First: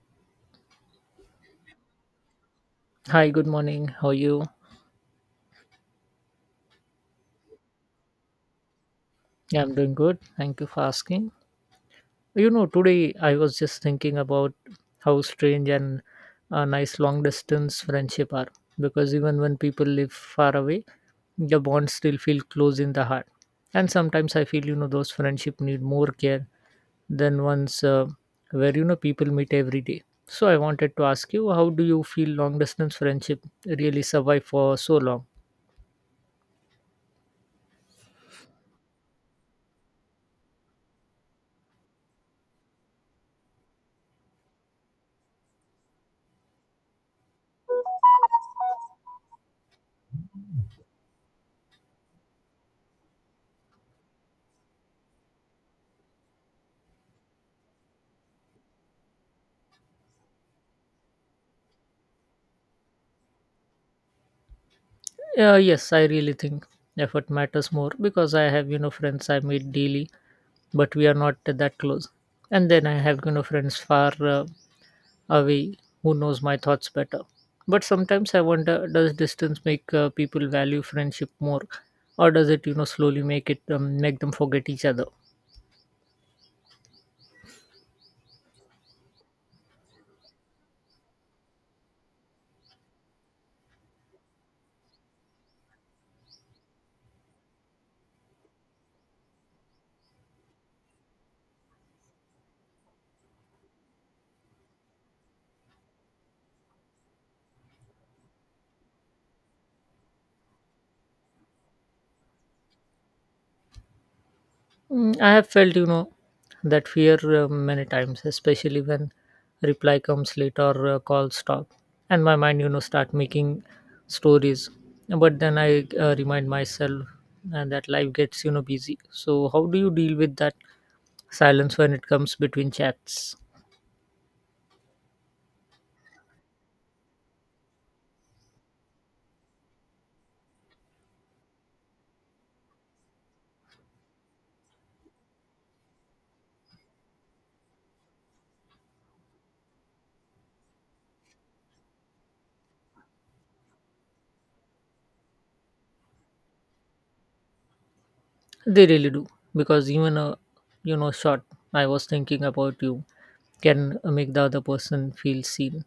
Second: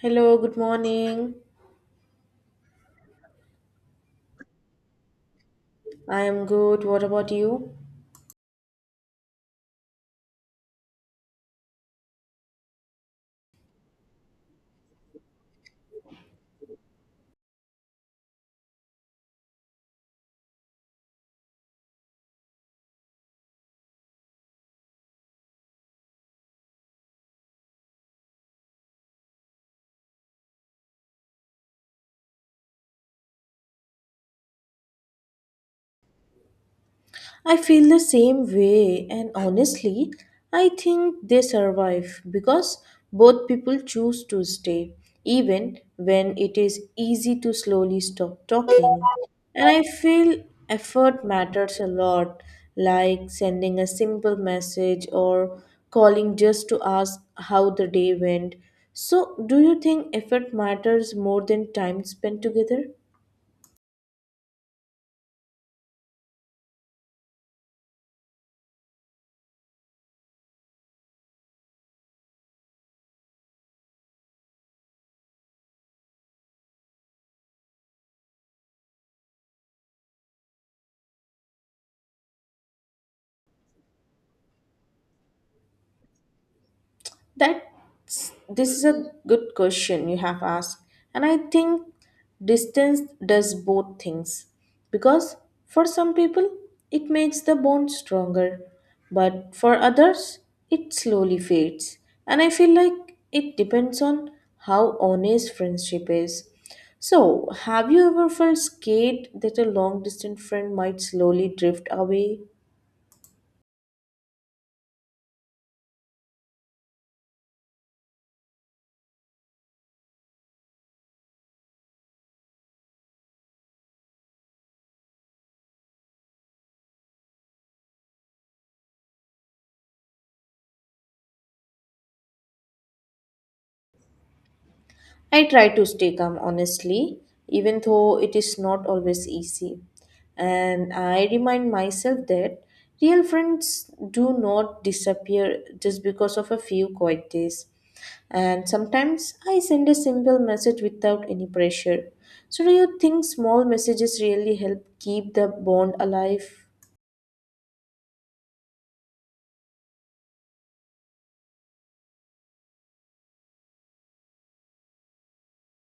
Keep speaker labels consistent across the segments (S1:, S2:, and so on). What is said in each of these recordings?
S1: Hello, good morning.
S2: Hi, good morning. How are you?
S1: I am good. What about you?
S2: Yeah, I'm doing good. Thank you for asking. You know, today I was just thinking about how strange and nice long distance friendship are, because even when people live far away, the bonds still feel close in the heart. And sometimes I feel, you know, those friendship need more care than ones where, you know, people meet every day. So I wanted to ask you, how do you feel long distance friendship really survive for so long?
S1: I feel the same way, and honestly, I think they survive because both people choose to stay, even when it is easy to slowly stop talking. And I feel effort matters a lot, like sending a simple message or calling just to ask how the day went. So, do you think effort matters more than time spent together?
S2: Yeah, yes, I really think effort matters more because I have, you know, friends I meet daily, but we are not that close. And then I have, you know, friends far away who knows my thoughts better. But sometimes I wonder, does distance make people value friendship more, or does it, you know, slowly make it make them forget each other?
S1: That's this is a good question you have asked, and I think distance does both things because for some people it makes the bond stronger, but for others it slowly fades, and I feel like it depends on how honest friendship is. So, have you ever felt scared that a long distance friend might slowly drift away?
S2: Mm, I have felt, you know, that fear many times, especially when reply comes late or call stop, and my mind, you know, start making stories. But then I remind myself that life gets, you know, busy. So how do you deal with that silence when it comes between chats?
S1: I try to stay calm honestly, even though it is not always easy. And I remind myself that real friends do not disappear just because of a few quiet days. And sometimes I send a simple message without any pressure. So, do you think small messages really help keep the bond alive?
S2: They really do, because even a, you know, short, I was thinking about you, can make the other person feel seen.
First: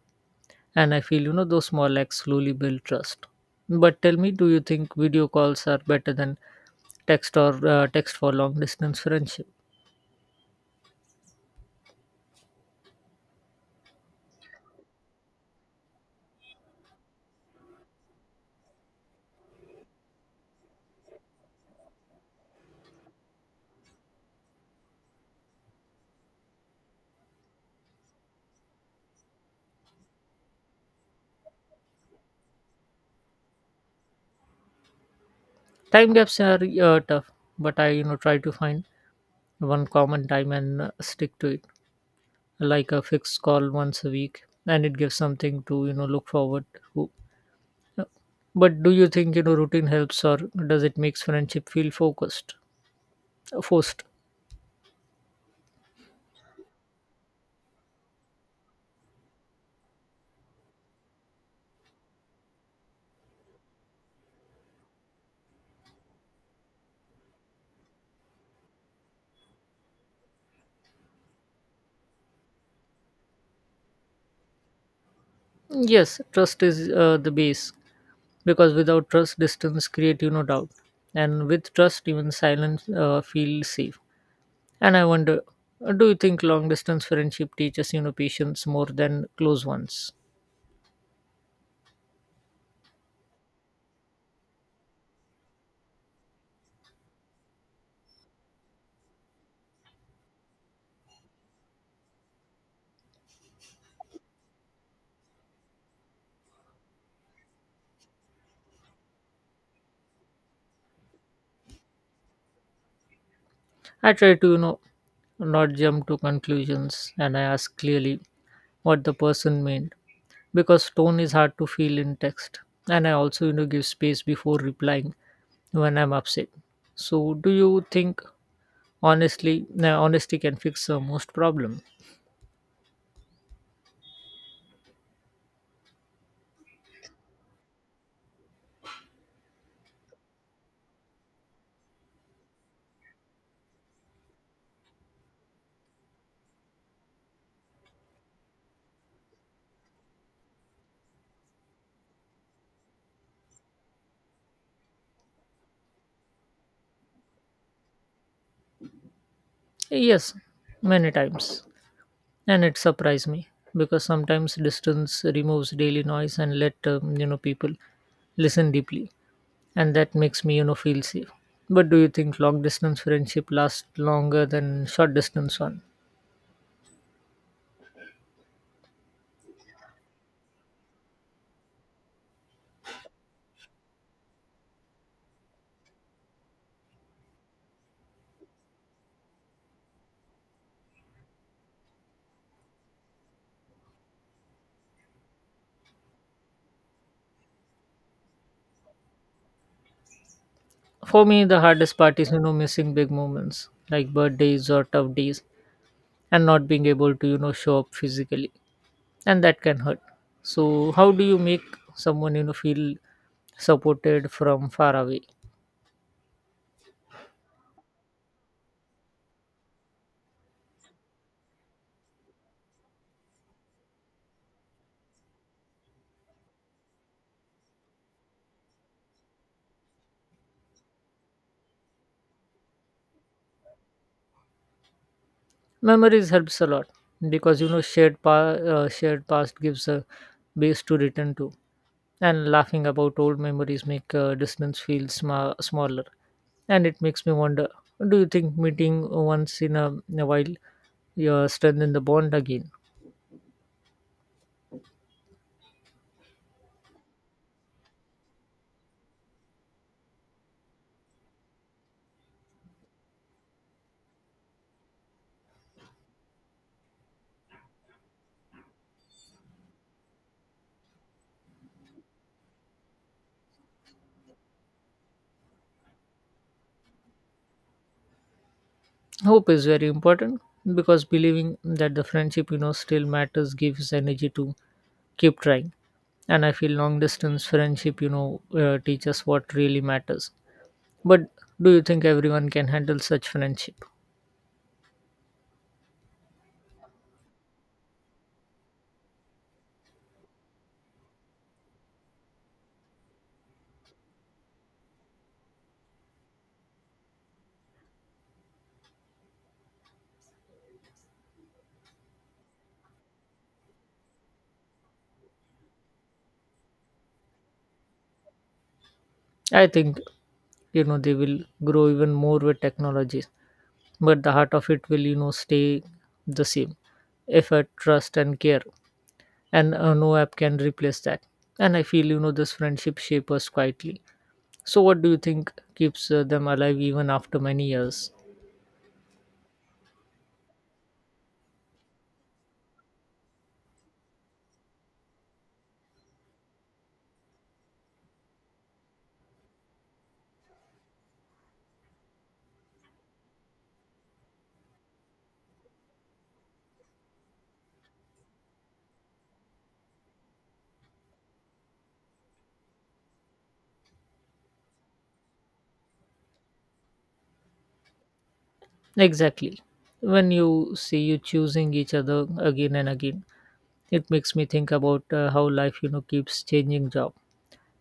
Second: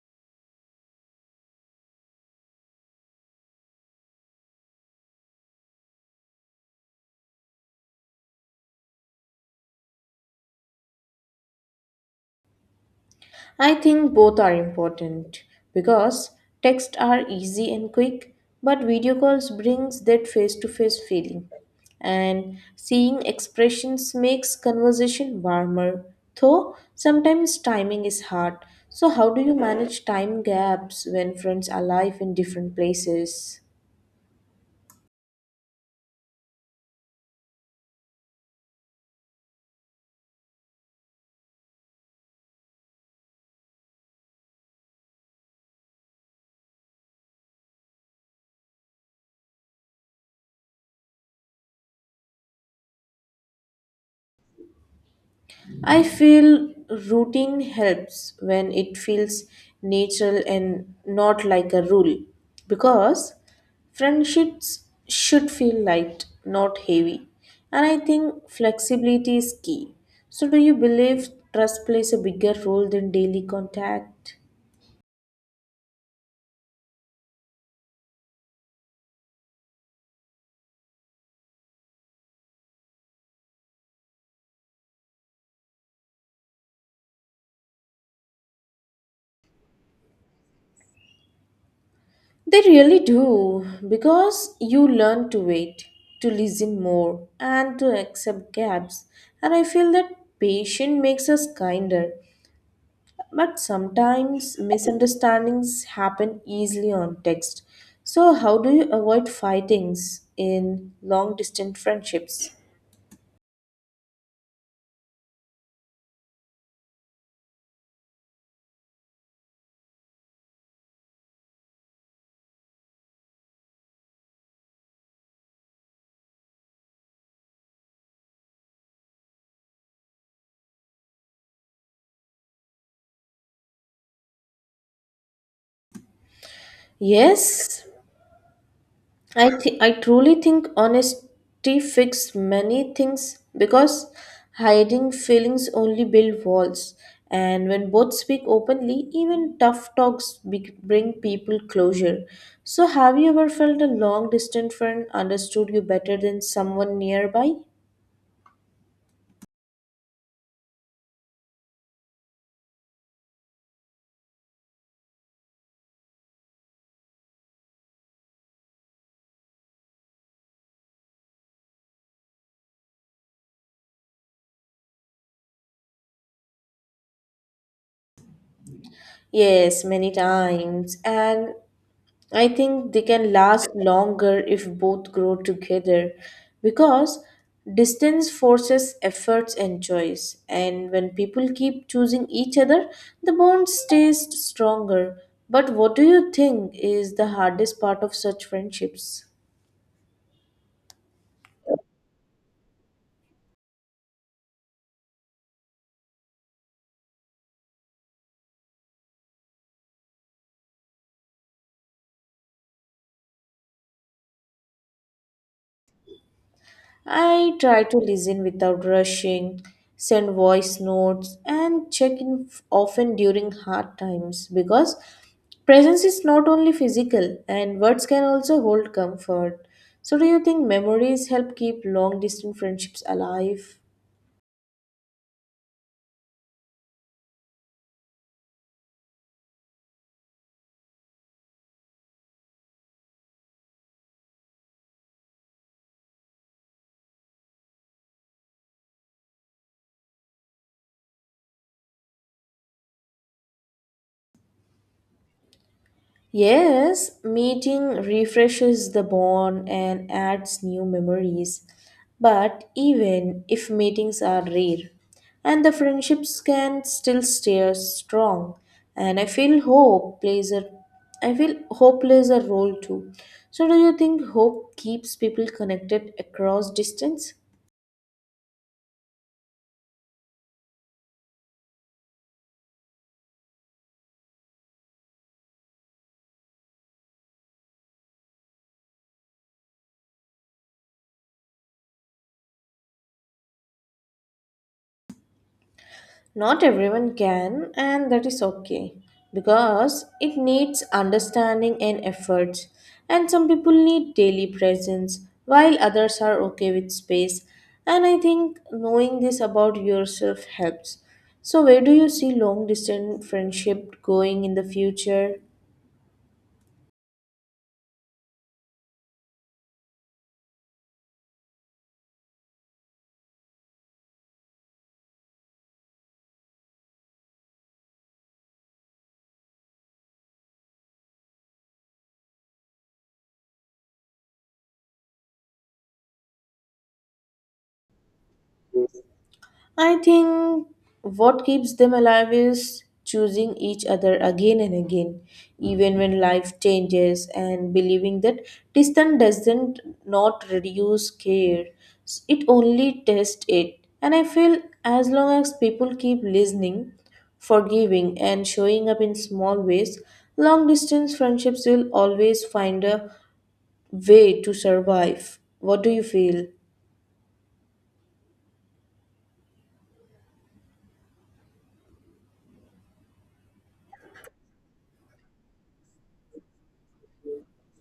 S2: And I feel, you know, those small acts slowly build trust. But tell me, do you think video calls are better than text or text for long distance friendship?
S1: I think both are important because texts are easy and quick, but video calls brings that face-to-face feeling. And seeing expressions makes conversation warmer, though sometimes timing is hard. So how do you manage time gaps when friends are live in different places?
S2: Time gaps are tough, but I, you know, try to find one common time and stick to it, like a fixed call once a week, and it gives something to, you know, look forward to. But do you think, you know, routine helps, or does it makes friendship feel forced?
S1: I feel routine helps when it feels natural and not like a rule because friendships should feel light, not heavy. And I think flexibility is key. So, do you believe trust plays a bigger role than daily contact?
S2: Yes, trust is the base. Because without trust, distance creates you no doubt, and with trust, even silence feels safe. And I wonder, do you think long distance friendship teaches, you know, patience more than close ones?
S1: They really do because you learn to wait, to listen more, and to accept gaps. And I feel that patience makes us kinder. But sometimes misunderstandings happen easily on text. So, how do you avoid fightings in long distance friendships?
S2: I try to, you know, not jump to conclusions, and I ask clearly what the person meant, because tone is hard to feel in text, and I also, you know, give space before replying when I'm upset. So do you think honestly honesty can fix most problem?
S1: Yes, I truly think honesty fixes many things because hiding feelings only build walls. And when both speak openly, even tough talks bring people closure. So, have you ever felt a long distance friend understood you better than someone nearby?
S2: Yes, many times. And it surprised me because sometimes distance removes daily noise and let you know, people listen deeply, and that makes me, you know, feel safe. But do you think long distance friendship lasts longer than short distance one?
S1: Yes, many times. And I think they can last longer if both grow together because distance forces efforts and choice. And when people keep choosing each other, the bond stays stronger. But what do you think is the hardest part of such friendships?
S2: For me, the hardest part is, you know, missing big moments like birthdays or tough days, and not being able to, you know, show up physically, and that can hurt. So how do you make someone, you know, feel supported from far away?
S1: I try to listen without rushing, send voice notes, and check in often during hard times because presence is not only physical, and words can also hold comfort. So, do you think memories help keep long distance friendships alive?
S2: Memories helps a lot because, you know, shared past gives a base to return to, and laughing about old memories make distance feel smaller. And it makes me wonder: do you think meeting once in a while strengthen the bond again?
S1: Yes, meeting refreshes the bond and adds new memories. But even if meetings are rare, and the friendships can still stay strong, and I feel hope plays a role too. So do you think hope keeps people connected across distance?
S2: Hope is very important because believing that the friendship, you know, still matters gives energy to keep trying. And I feel long distance friendship, you know, teaches what really matters. But do you think everyone can handle such friendship?
S1: Not everyone can, and that is okay because it needs understanding and efforts. And some people need daily presence, while others are okay with space. And I think knowing this about yourself helps. So, where do you see long distance friendship going in the future?
S2: I think, you know, they will grow even more with technologies, but the heart of it will, you know, stay the same. Effort, trust, and care, and no app can replace that. And I feel, you know, this friendship shapes us quietly. So what do you think keeps them alive even after many years?
S1: I think what keeps them alive is choosing each other again and again, even when life changes, and believing that distance doesn't not reduce care, it only tests it. And I feel as long as people keep listening, forgiving, and showing up in small ways, long distance friendships will always find a way to survive. What do you feel?
S2: Exactly. When you see you choosing each other again and again, it makes me think about how life, you know, keeps changing job,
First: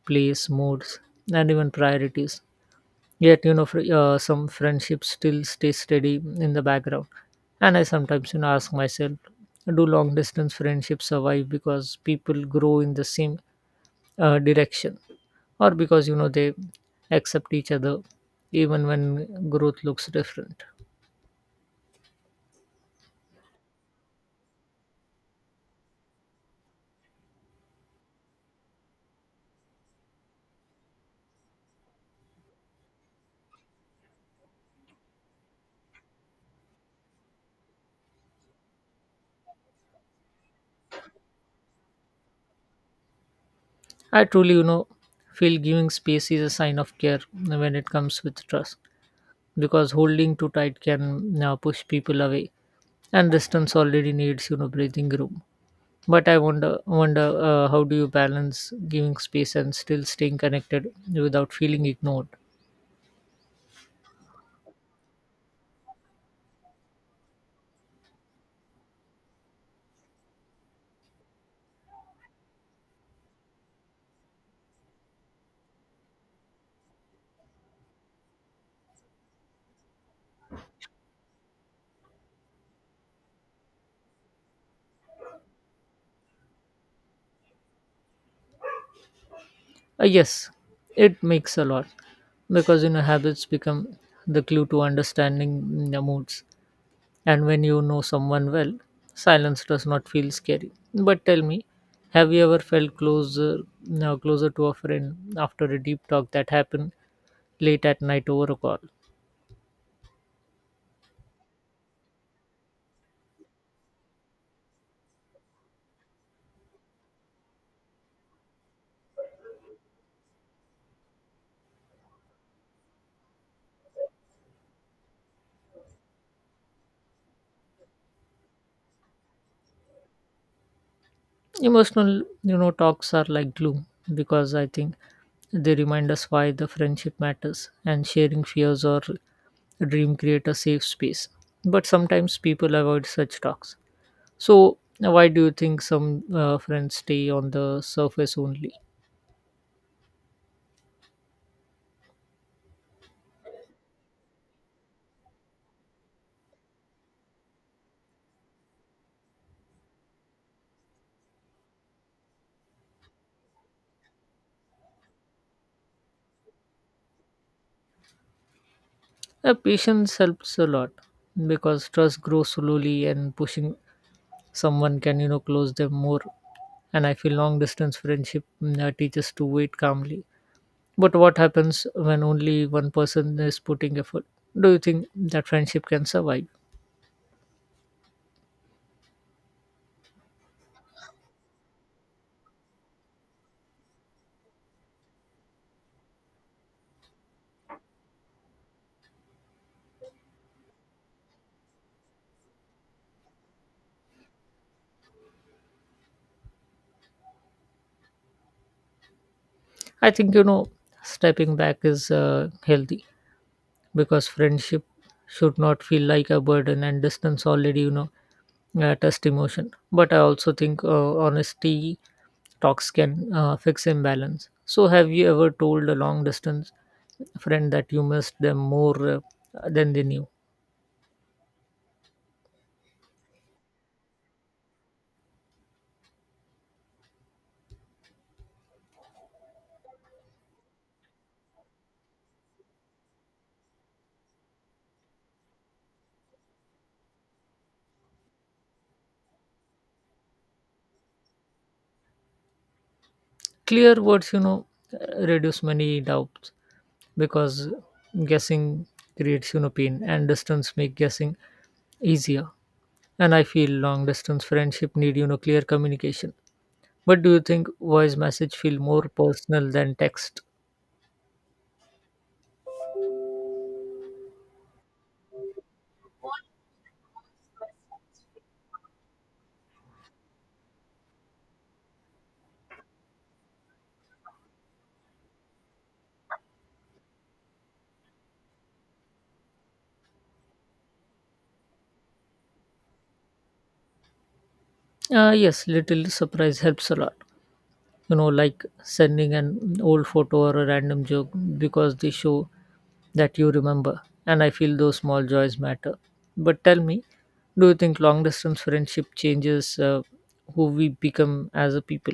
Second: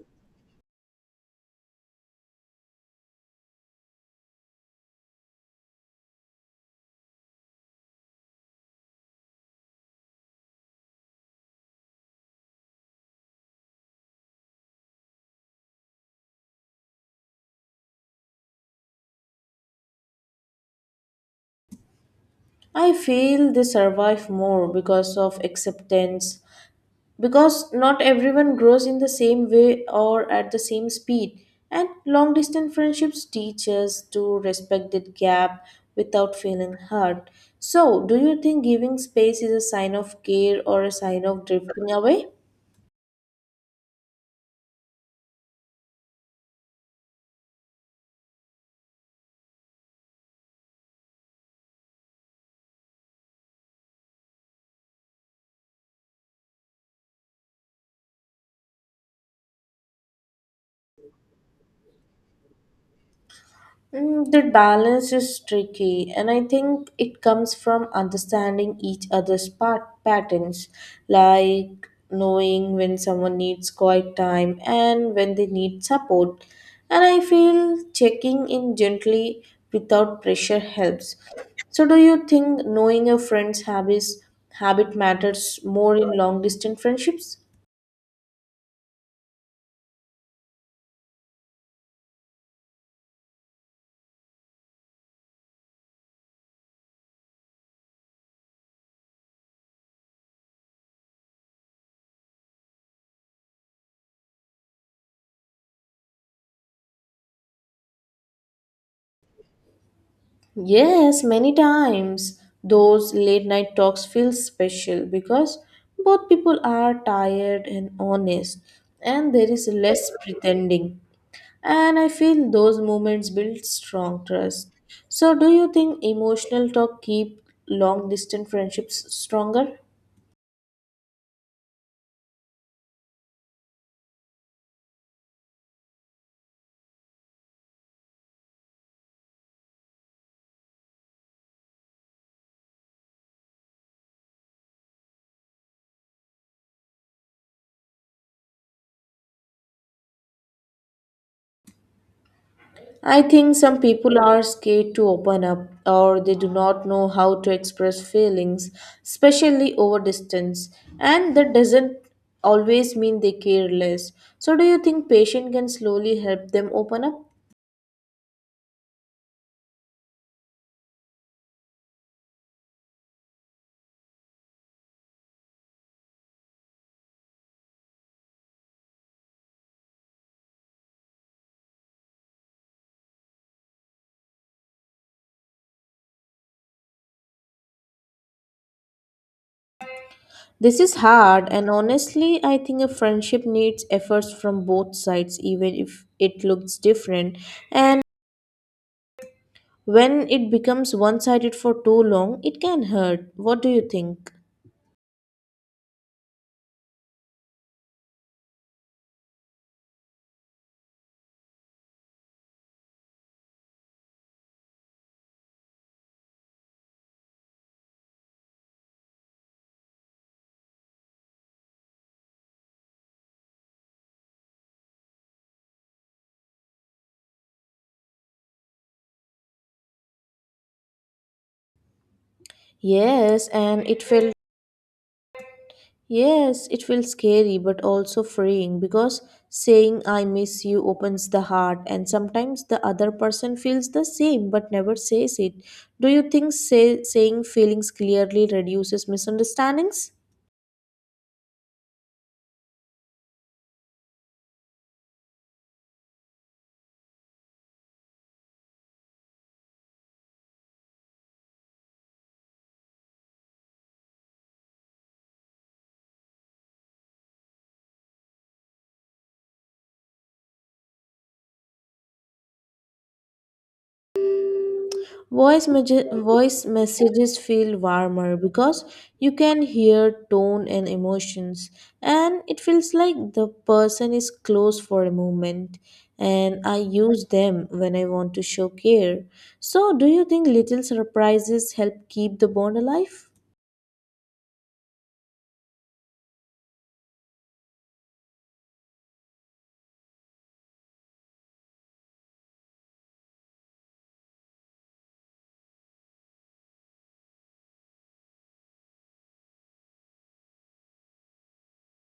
S2: place, moods, and even priorities. Yet, you know, some friendships still stay steady in the background. And I sometimes, you know, ask myself, do long distance friendships survive because people grow in the same direction, or because, you know, they accept each other even when growth looks different?
S1: I feel they survive more because of acceptance, because not everyone grows in the same way or at the same speed. And long distance friendships teach us to respect that gap without feeling hurt. So, do you think giving space is a sign of care or a sign of drifting away?
S2: I truly, you know, feel giving space is a sign of care when it comes with trust, because holding too tight can push people away, and distance already needs, you know, breathing room. But I wonder how do you balance giving space and still staying connected without feeling ignored?
S1: The balance is tricky, and I think it comes from understanding each other's part patterns, like knowing when someone needs quiet time and when they need support. And I feel checking in gently without pressure helps. So, do you think knowing a friend's habit matters more in long distance friendships?
S2: Uh, yes, it makes a lot because, you know, habits become the clue to understanding the moods. And when you know someone well, silence does not feel scary. But tell me, have you ever felt closer to a friend after a deep talk that happened late at night over a call?
S1: Yes, many times those late night talks feel special because both people are tired and honest, and there is less pretending. And I feel those moments build strong trust. So, do you think emotional talk keep long distance friendships stronger?
S2: Emotional, you know, talks are like glue, because I think they remind us why the friendship matters, and sharing fears or dream create a safe space. But sometimes people avoid such talks. So why do you think some friends stay on the surface only?
S1: I think some people are scared to open up or they do not know how to express feelings, especially over distance, and that doesn't always mean they care less. So, do you think patience can slowly help them open up?
S2: Yeah, patience helps a lot because trust grows slowly, and pushing someone can, you know, close them more. And I feel long distance friendship teaches to wait calmly. But what happens when only one person is putting effort? Do you think that friendship can survive?
S1: This is hard, and honestly, I think a friendship needs efforts from both sides, even if it looks different. And when it becomes one sided for too long, it can hurt. What do you think?
S2: I think, you know, stepping back is healthy, because friendship should not feel like a burden, and distance already, you know, test emotion. But I also think honesty talks can fix imbalance. So have you ever told a long distance friend that you missed them more than they knew?
S1: Yes, and it felt Yes, it feels scary but also freeing because saying I miss you opens the heart, and sometimes the other person feels the same but never says it. Do you think saying feelings clearly reduces misunderstandings?
S2: Clear words, you know, reduce many doubts, because guessing creates, you know, pain, and distance make guessing easier. And I feel long distance friendship need, you know, clear communication. But do you think voice message feel more personal than text?
S1: Voice messages feel warmer because you can hear tone and emotions, and it feels like the person is close for a moment. And I use them when I want to show care. So, do you think little surprises help keep the bond alive?
S2: Yes, little surprise helps a lot. You know, like sending an old photo or a random joke, because they show that you remember. And I feel those small joys matter. But tell me, do you think long distance friendship changes who we become as a people?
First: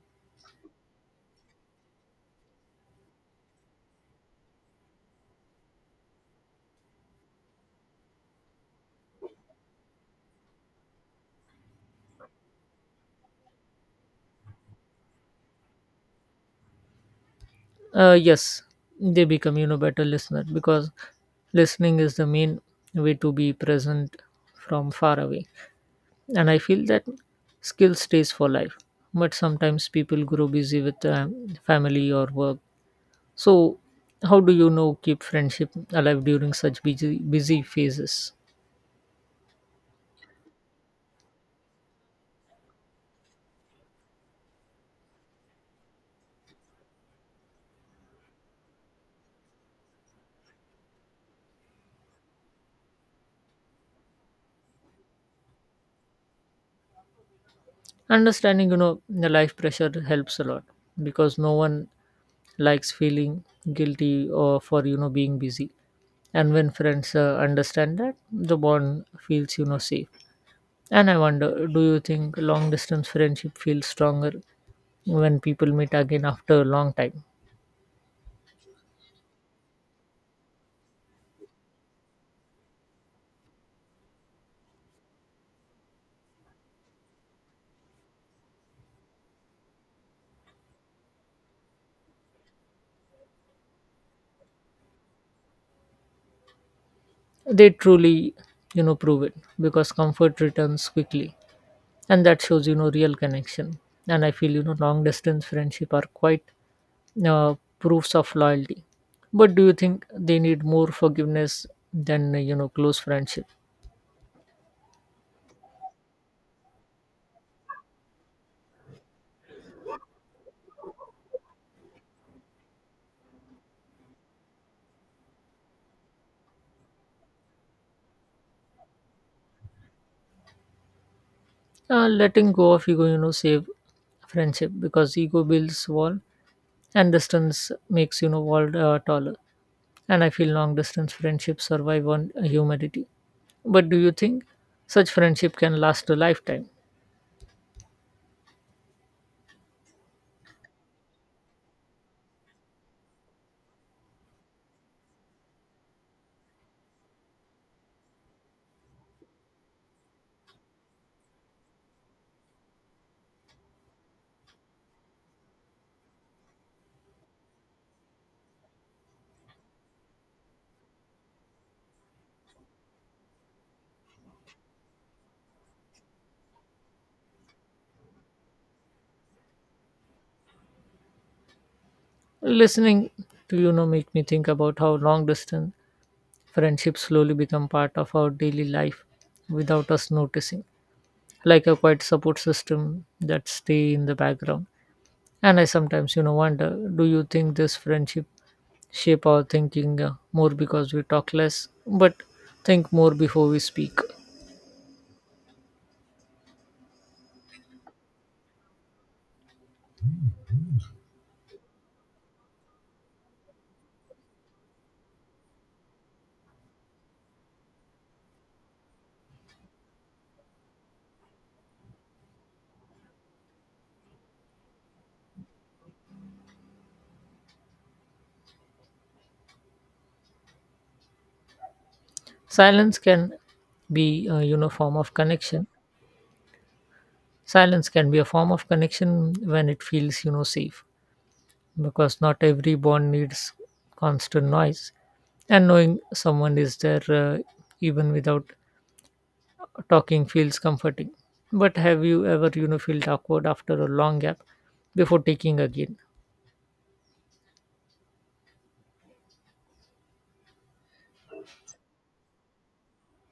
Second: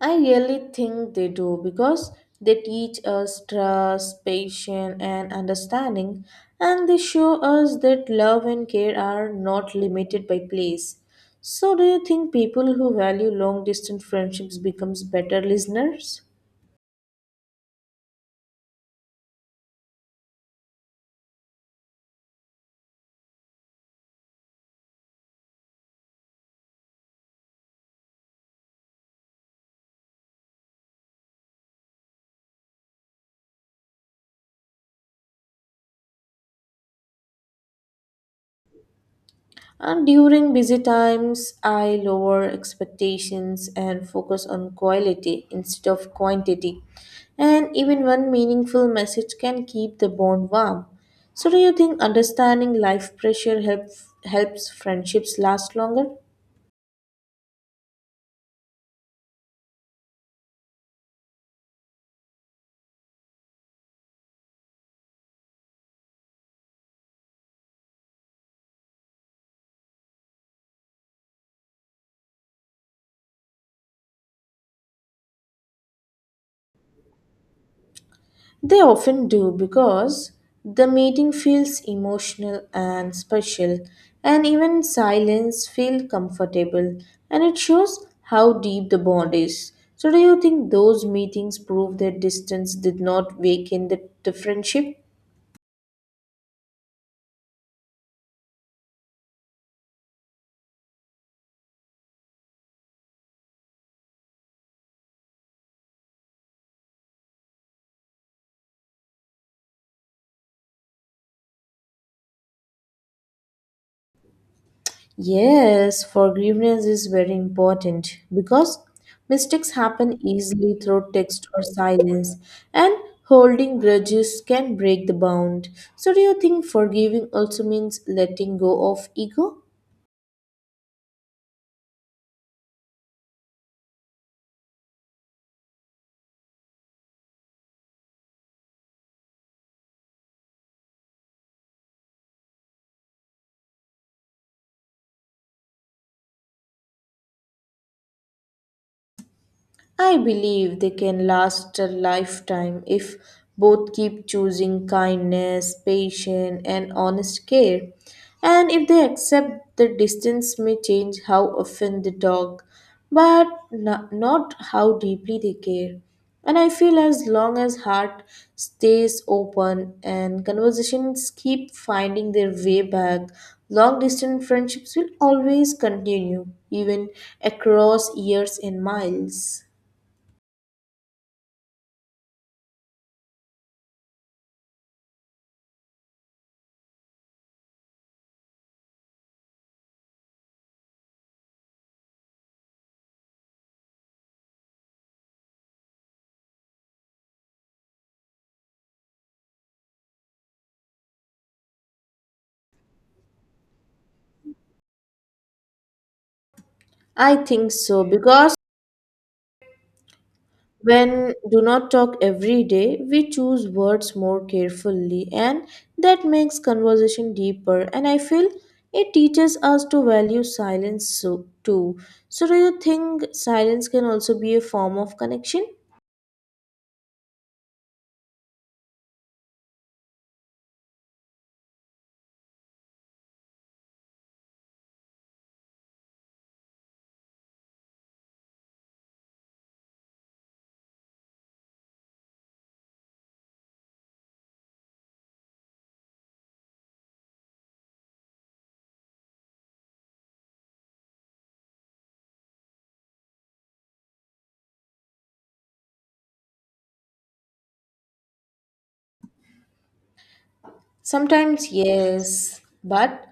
S1: I really think they do because they teach us trust, patience, and understanding, and they show us that love and care are not limited by place. So, do you think people who value long distance friendships becomes better listeners?
S2: Yes, they become, you know, better listener, because listening is the main way to be present from far away. And I feel that skill stays for life. But sometimes people grow busy with family or work. So how do you, know, keep friendship alive during such busy phases?
S1: And during busy times, I lower expectations and focus on quality instead of quantity. And even one meaningful message can keep the bond warm. So, do you think understanding life pressure helps friendships last longer?
S2: Understanding, you know, the life pressure helps a lot, because no one likes feeling guilty or for, you know, being busy. And when friends understand that, the bond feels, you know, safe. And I wonder, do you think long distance friendship feels stronger when people meet again after a long time?
S1: They often do because the meeting feels emotional and special, and even silence feels comfortable, and it shows how deep the bond is. So, do you think those meetings prove that distance did not weaken the friendship?
S2: They truly, you know, prove it, because comfort returns quickly, and that shows, you know, real connection. And I feel, you know, long distance friendship are quite proofs of loyalty. But do you think they need more forgiveness than, you know, close friendship?
S1: Yes, forgiveness is very important because mistakes happen easily through text or silence, and holding grudges can break the bond. So, do you think forgiving also means letting go of ego?
S2: Letting go of ego, you know, save friendship, because ego builds wall, and distance makes, you know, wall taller. And I feel long distance friendships survive on humility. But do you think such friendship can last a lifetime?
S1: I believe they can last a lifetime if both keep choosing kindness, patience, and honest care. And if they accept the distance may change how often they talk, but not how deeply they care. And I feel as long as heart stays open and conversations keep finding their way back, long distance friendships will always continue, even across years and miles.
S2: Listening to, you know, make me think about how long distance friendships slowly become part of our daily life without us noticing, like a quiet support system that stay in the background. And I sometimes, you know, wonder, do you think this friendship shape our thinking more because we talk less, but think more before we speak?
S1: I think so because when do not talk every day, we choose words more carefully and that makes conversation deeper and I feel it teaches us to value silence so too. So do you think silence can also be a form of connection?
S2: Silence can be, you know, form of connection. Silence can be a form of connection when it feels, you know, safe, because not every bond needs constant noise. And knowing someone is there, even without talking, feels comforting. But have you ever, you know, felt awkward after a long gap before taking again?
S1: Sometimes, yes, but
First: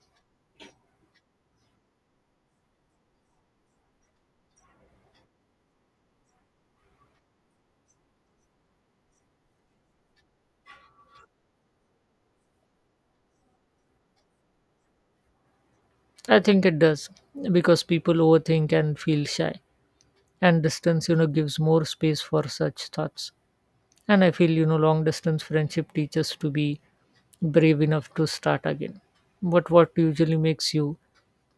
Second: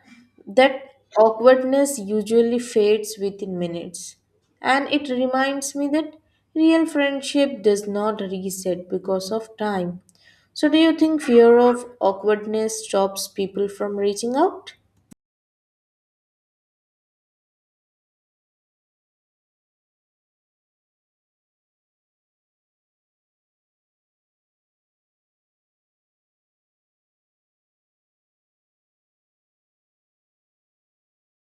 S1: that awkwardness usually fades within minutes. And it reminds me that real friendship does not reset because of time. So, do you think fear of awkwardness stops people from reaching out?
S2: I think it does, because people overthink and feel shy, and distance, you know, gives more space for such thoughts. And I feel, you know, long distance friendship teaches to be brave enough to start again. But what usually makes you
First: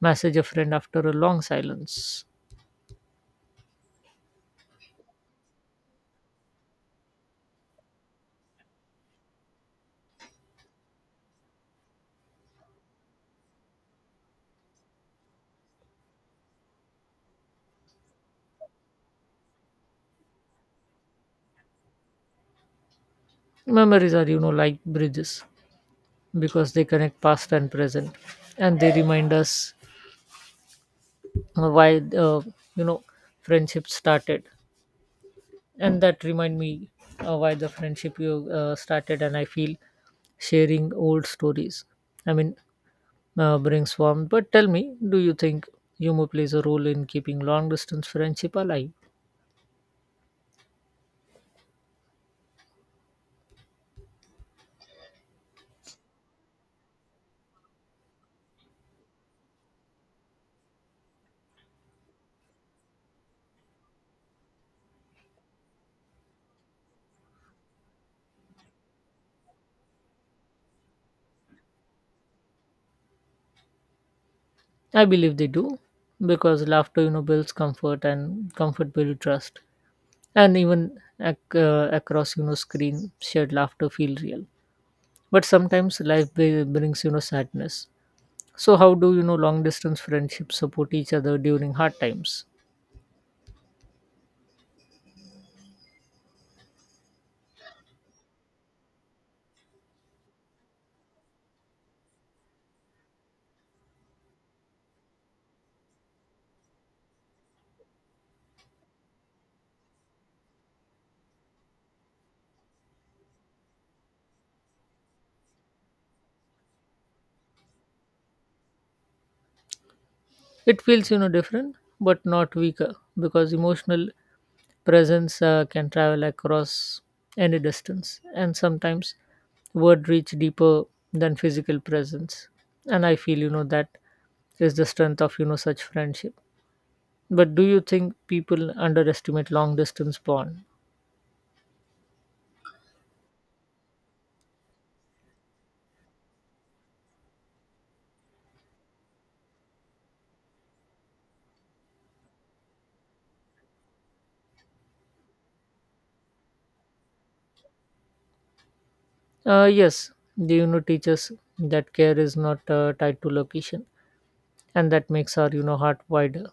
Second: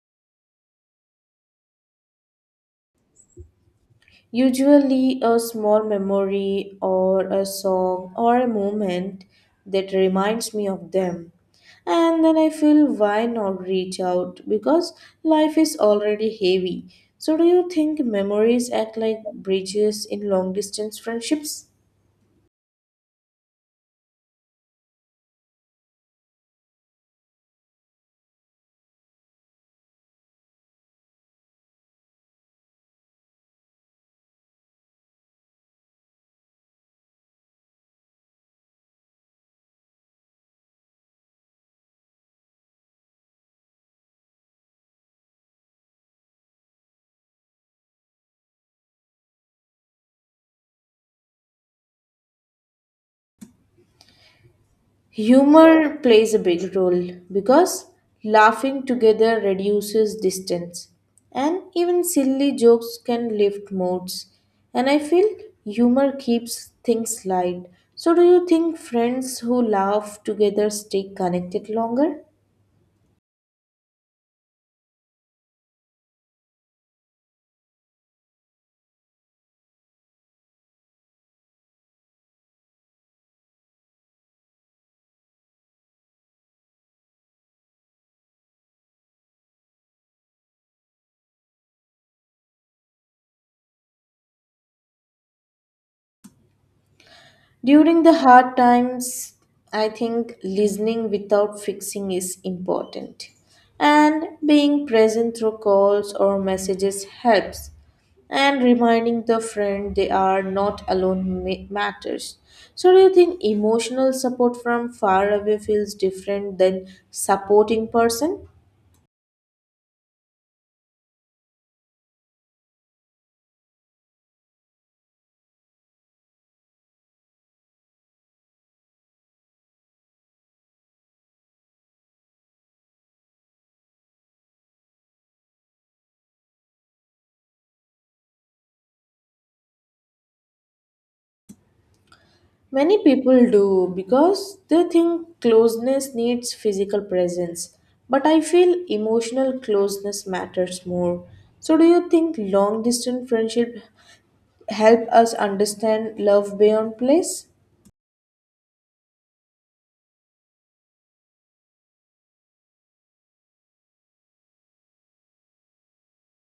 S2: message a friend after a long silence?
S1: Usually, a small memory or a song or a moment that reminds me of them. And then I feel why not reach out because life is already heavy. So, do you think memories act like bridges in long distance friendships?
S2: Memories are, you know, like bridges, because they connect past and present, and they remind us why uh, you know, friendship started. And that remind me why the friendship you started and I feel sharing old stories, i mean brings warmth. But tell me, do you think humor plays a role in keeping long distance friendship alive?
S1: Humor plays a big role because laughing together reduces distance, and even silly jokes can lift moods. And I feel humor keeps things light. So, do you think friends who laugh together stay connected longer?
S2: I believe they do, because laughter, you know, builds comfort, and comfort builds trust. And even across, you know, screen, shared laughter feel real. But sometimes brings, you know, sadness. So how do you know, long distance friendships support each other during hard times?
S1: During the hard times, I think listening without fixing is important. And being present through calls or messages helps. And reminding the friend they are not alone matters. So, do you think emotional support from far away feels different than supporting person?
S2: It feels different, but not weaker because emotional presence can travel across any distance, and sometimes word reach deeper than physical presence. And I feel that is the strength of such friendship. But do you think people underestimate long distance bond?
S1: Many people do because they think closeness needs physical presence, but I feel emotional closeness matters more. So, do you think long distance friendship help us understand love beyond place?
S2: Yes, they teach us that care is not tied to location, and that makes our heart wider,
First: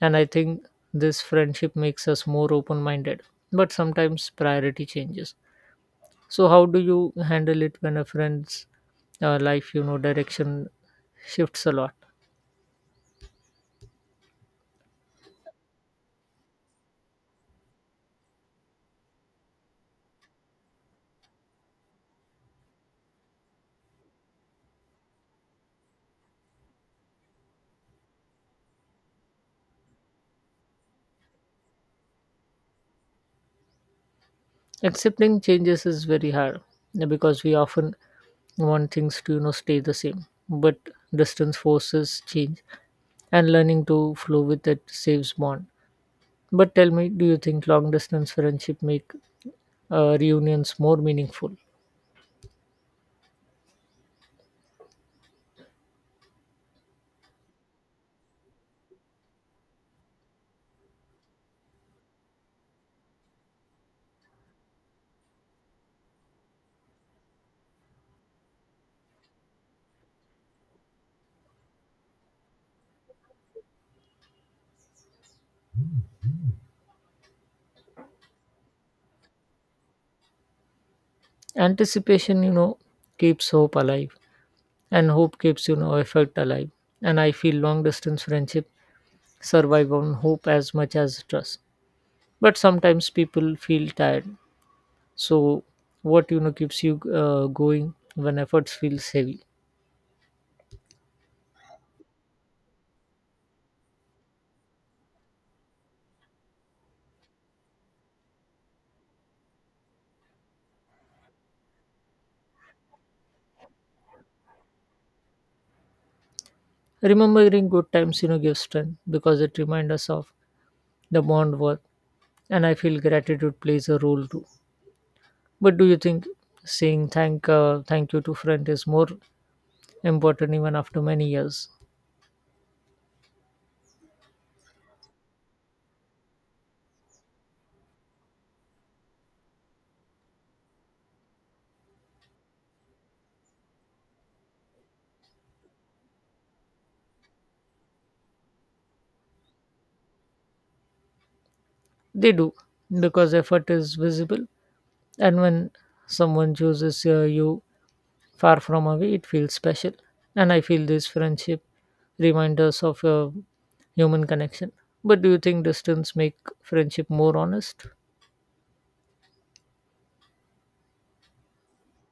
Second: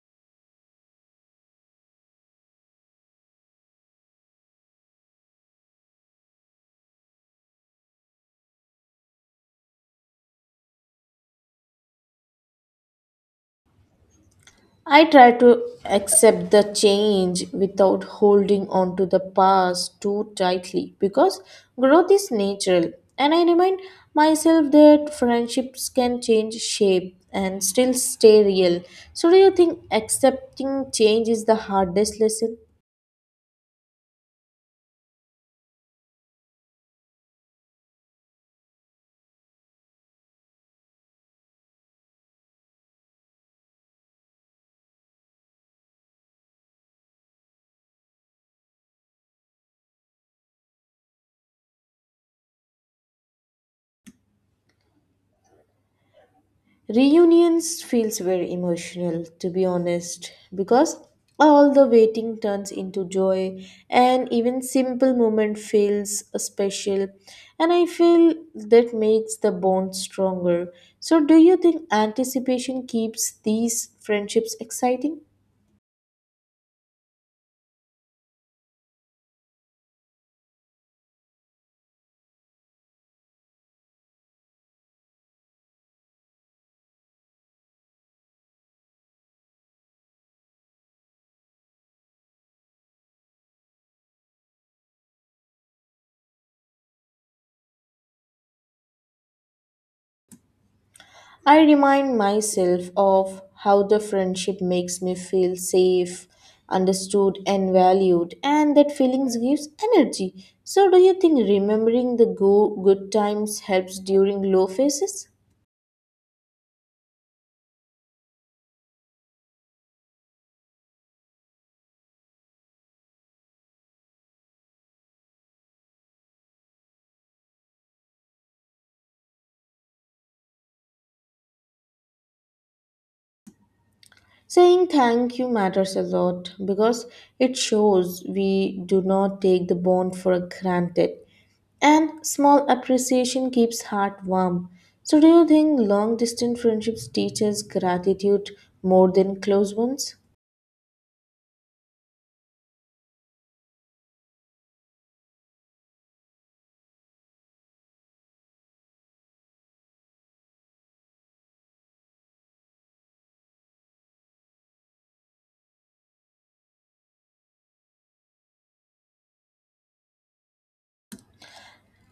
S2: and I think this friendship makes us more open minded. But sometimes priority changes, so how do you handle it when a friend's life direction shifts a lot?
S1: I try to accept the change without holding on to the past too tightly because growth is natural. And I remind myself that friendships can change shape and still stay real. So, do you think accepting change is the hardest lesson?
S2: Accepting changes is very hard because we often want things to stay the same, but distance forces change, and learning to flow with it saves bond. But tell me, do you think long distance friendship make reunions more meaningful?
S1: Reunions feels very emotional to be honest because all the waiting turns into joy and even simple moment feels special and I feel that makes the bond stronger. So do you think anticipation keeps these friendships exciting?
S2: Anticipation, keeps hope alive, and hope keeps, effort alive. And I feel long distance friendship survive on hope as much as trust. But sometimes people feel tired. So, what, keeps you going when efforts feels heavy?
S1: I remind myself of how the friendship makes me feel safe, understood, and valued, and that feelings gives energy. So, do you think remembering the good times helps during low phases?
S2: Remembering good times, gives strength because it reminds us of the bond worth. And I feel gratitude plays a role too. But do you think saying thank you to friend is more important even after many years?
S1: Saying thank you matters a lot because it shows we do not take the bond for granted, and small appreciation keeps heart warm. So, do you think long distance friendships teach us gratitude more than close ones?
S2: They do because effort is visible, and when someone chooses you far from away, it feels special. And I feel this friendship reminds us of a human connection. But do you think distance make friendship more honest?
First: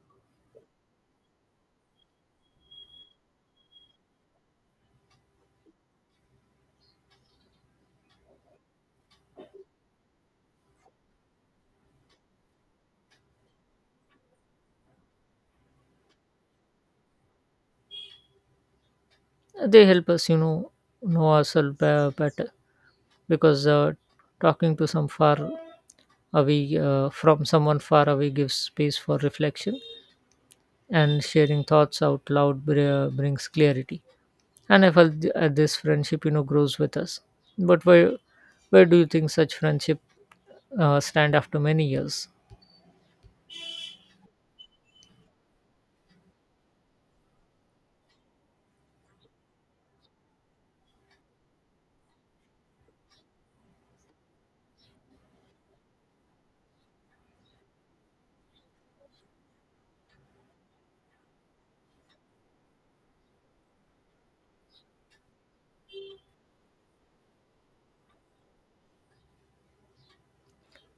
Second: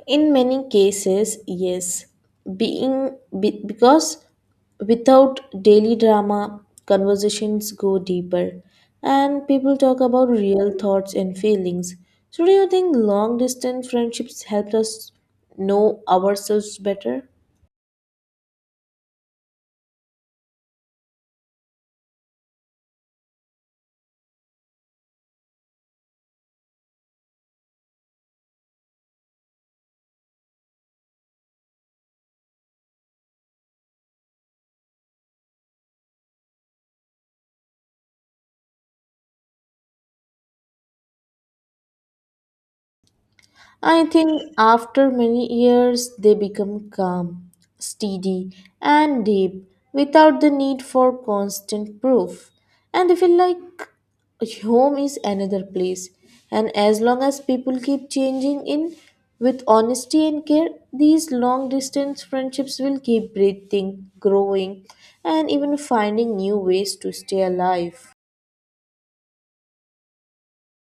S1: In many cases, yes, because without daily drama, conversations go deeper and people talk about real thoughts and feelings. So, do you think long distance friendships helped us know ourselves better?
S2: They help us, know ourselves better because talking to some far away from someone far away gives space for reflection, and sharing thoughts out loud brings clarity. And I felt this friendship grows with us. But where do you think such friendship stand after many years?
S1: I think after many years they become calm, steady, and deep without the need for constant proof. And they feel like home is another place. And as long as people keep changing in with honesty and care, these long distance friendships will keep breathing, growing, and even finding new ways to stay alive.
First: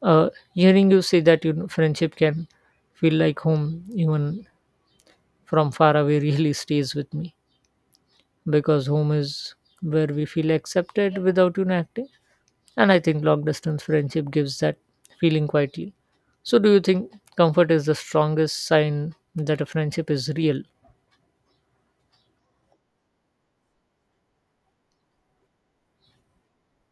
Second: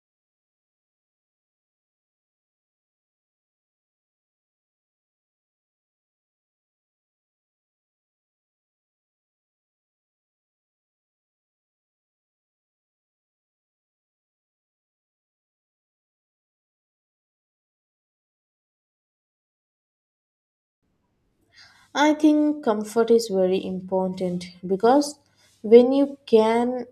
S2: uh, Hearing you say that friendship can feel like home even from far away really stays with me because home is where we feel accepted without acting, and I think long distance friendship gives that feeling quietly. So do you think comfort is the strongest sign that a friendship is real?
S1: I think comfort is very important because when you can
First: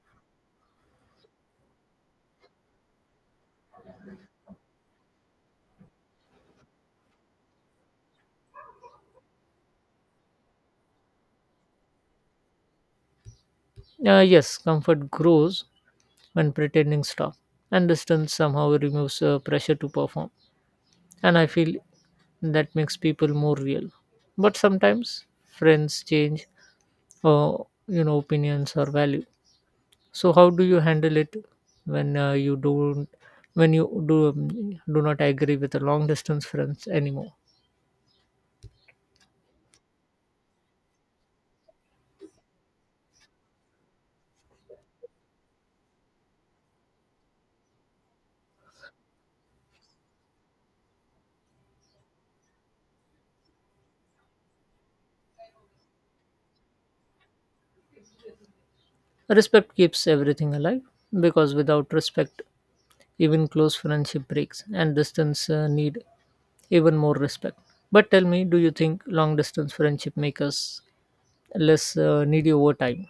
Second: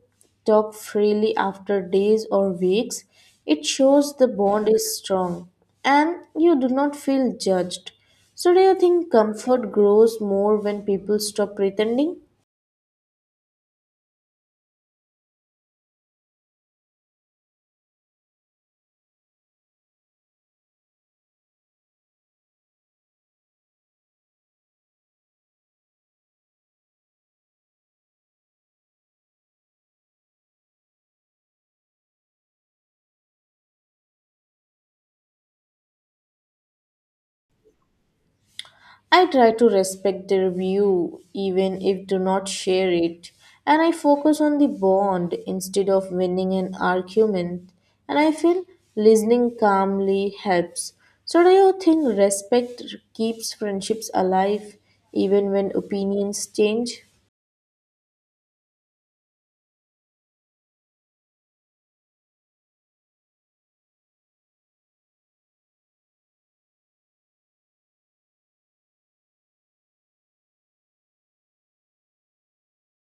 S1: talk freely after days or weeks, it shows the bond is strong and you do not feel judged. So, do you think comfort grows more when people stop pretending?
S2: Yes, comfort grows when pretending stop, and distance somehow removes pressure to perform. And I feel that makes people more real. But sometimes friends change, or opinions or value. So how do you handle it when you don't, when you do not agree with a long distance friends anymore?
S1: I try to respect their view even if do not share it and I focus on the bond instead of winning an argument and I feel listening calmly helps. So do you think respect keeps friendships alive even when opinions change?
S2: Respect keeps everything alive because without respect, even close friendship breaks, and distance need even more respect. But tell me, do you think long distance friendship make us less needy over time?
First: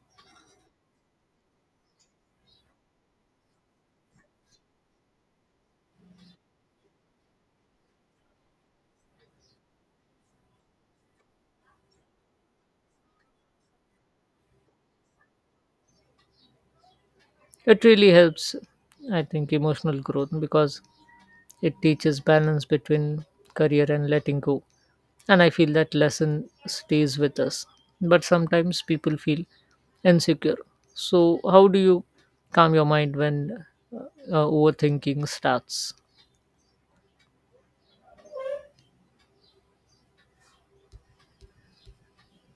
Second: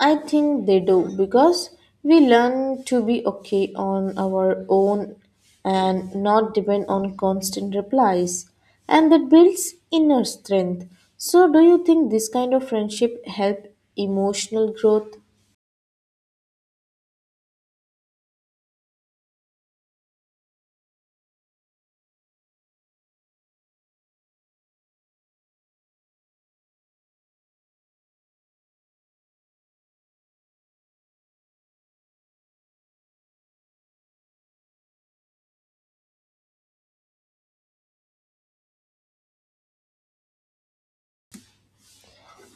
S1: I think they do because we learn to be okay on our own and not depend on constant replies, and that builds inner strength. So, do you think this kind of friendship help emotional growth?
S2: It really helps, I think, emotional growth because it teaches balance between career and letting go. And I feel that lesson stays with us. But sometimes people feel insecure. So, how do you calm your mind when uh, overthinking starts?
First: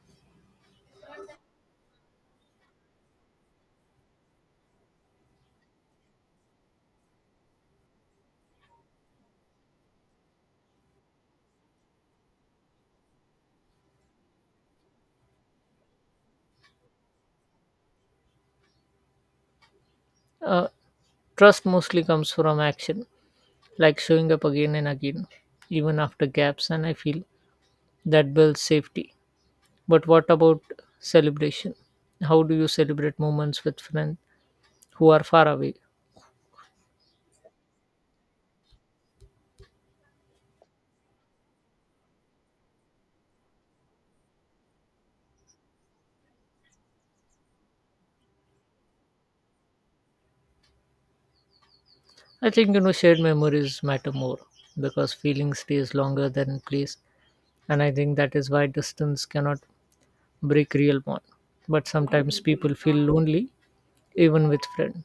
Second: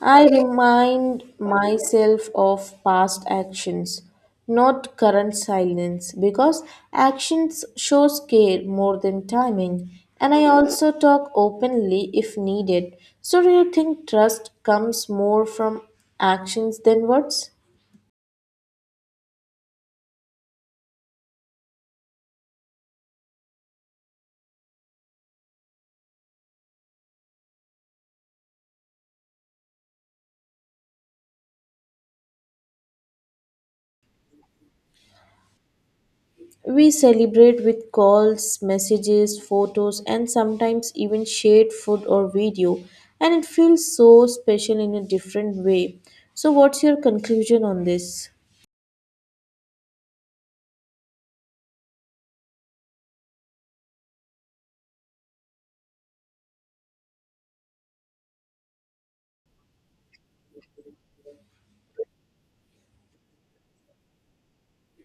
S1: I remind myself of past actions, not current silence, because actions shows care more than timing. And I also talk openly if needed. So, do you think trust comes more from actions than words?
S2: Uh, Trust mostly comes from action, like showing up again and again, even after gaps. And I feel that builds safety. But what about celebration? How do you celebrate moments with friends who are far away?
S1: We celebrate with calls, messages, photos, and sometimes even shared food or video, and it feels so special in a different way. So, what's your conclusion on this?
S2: I think shared memories matter more because feeling stays longer than place, and I think that is why distance cannot break real bond. But sometimes people feel lonely even with friends.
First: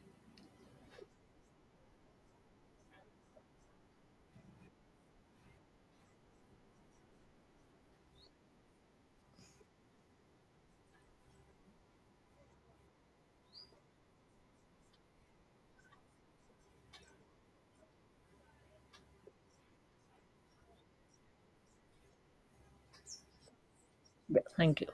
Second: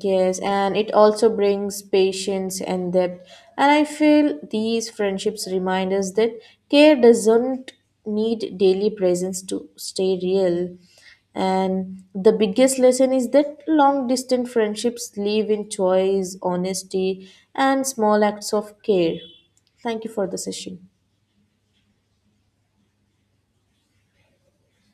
S1: Yes, and it also brings patience and depth. And I feel these friendships remind us that care doesn't need daily presence to stay real. And the biggest lesson is that long distance friendships live in choice, honesty, and small acts of care. Thank you for the session.
S2: Thank you.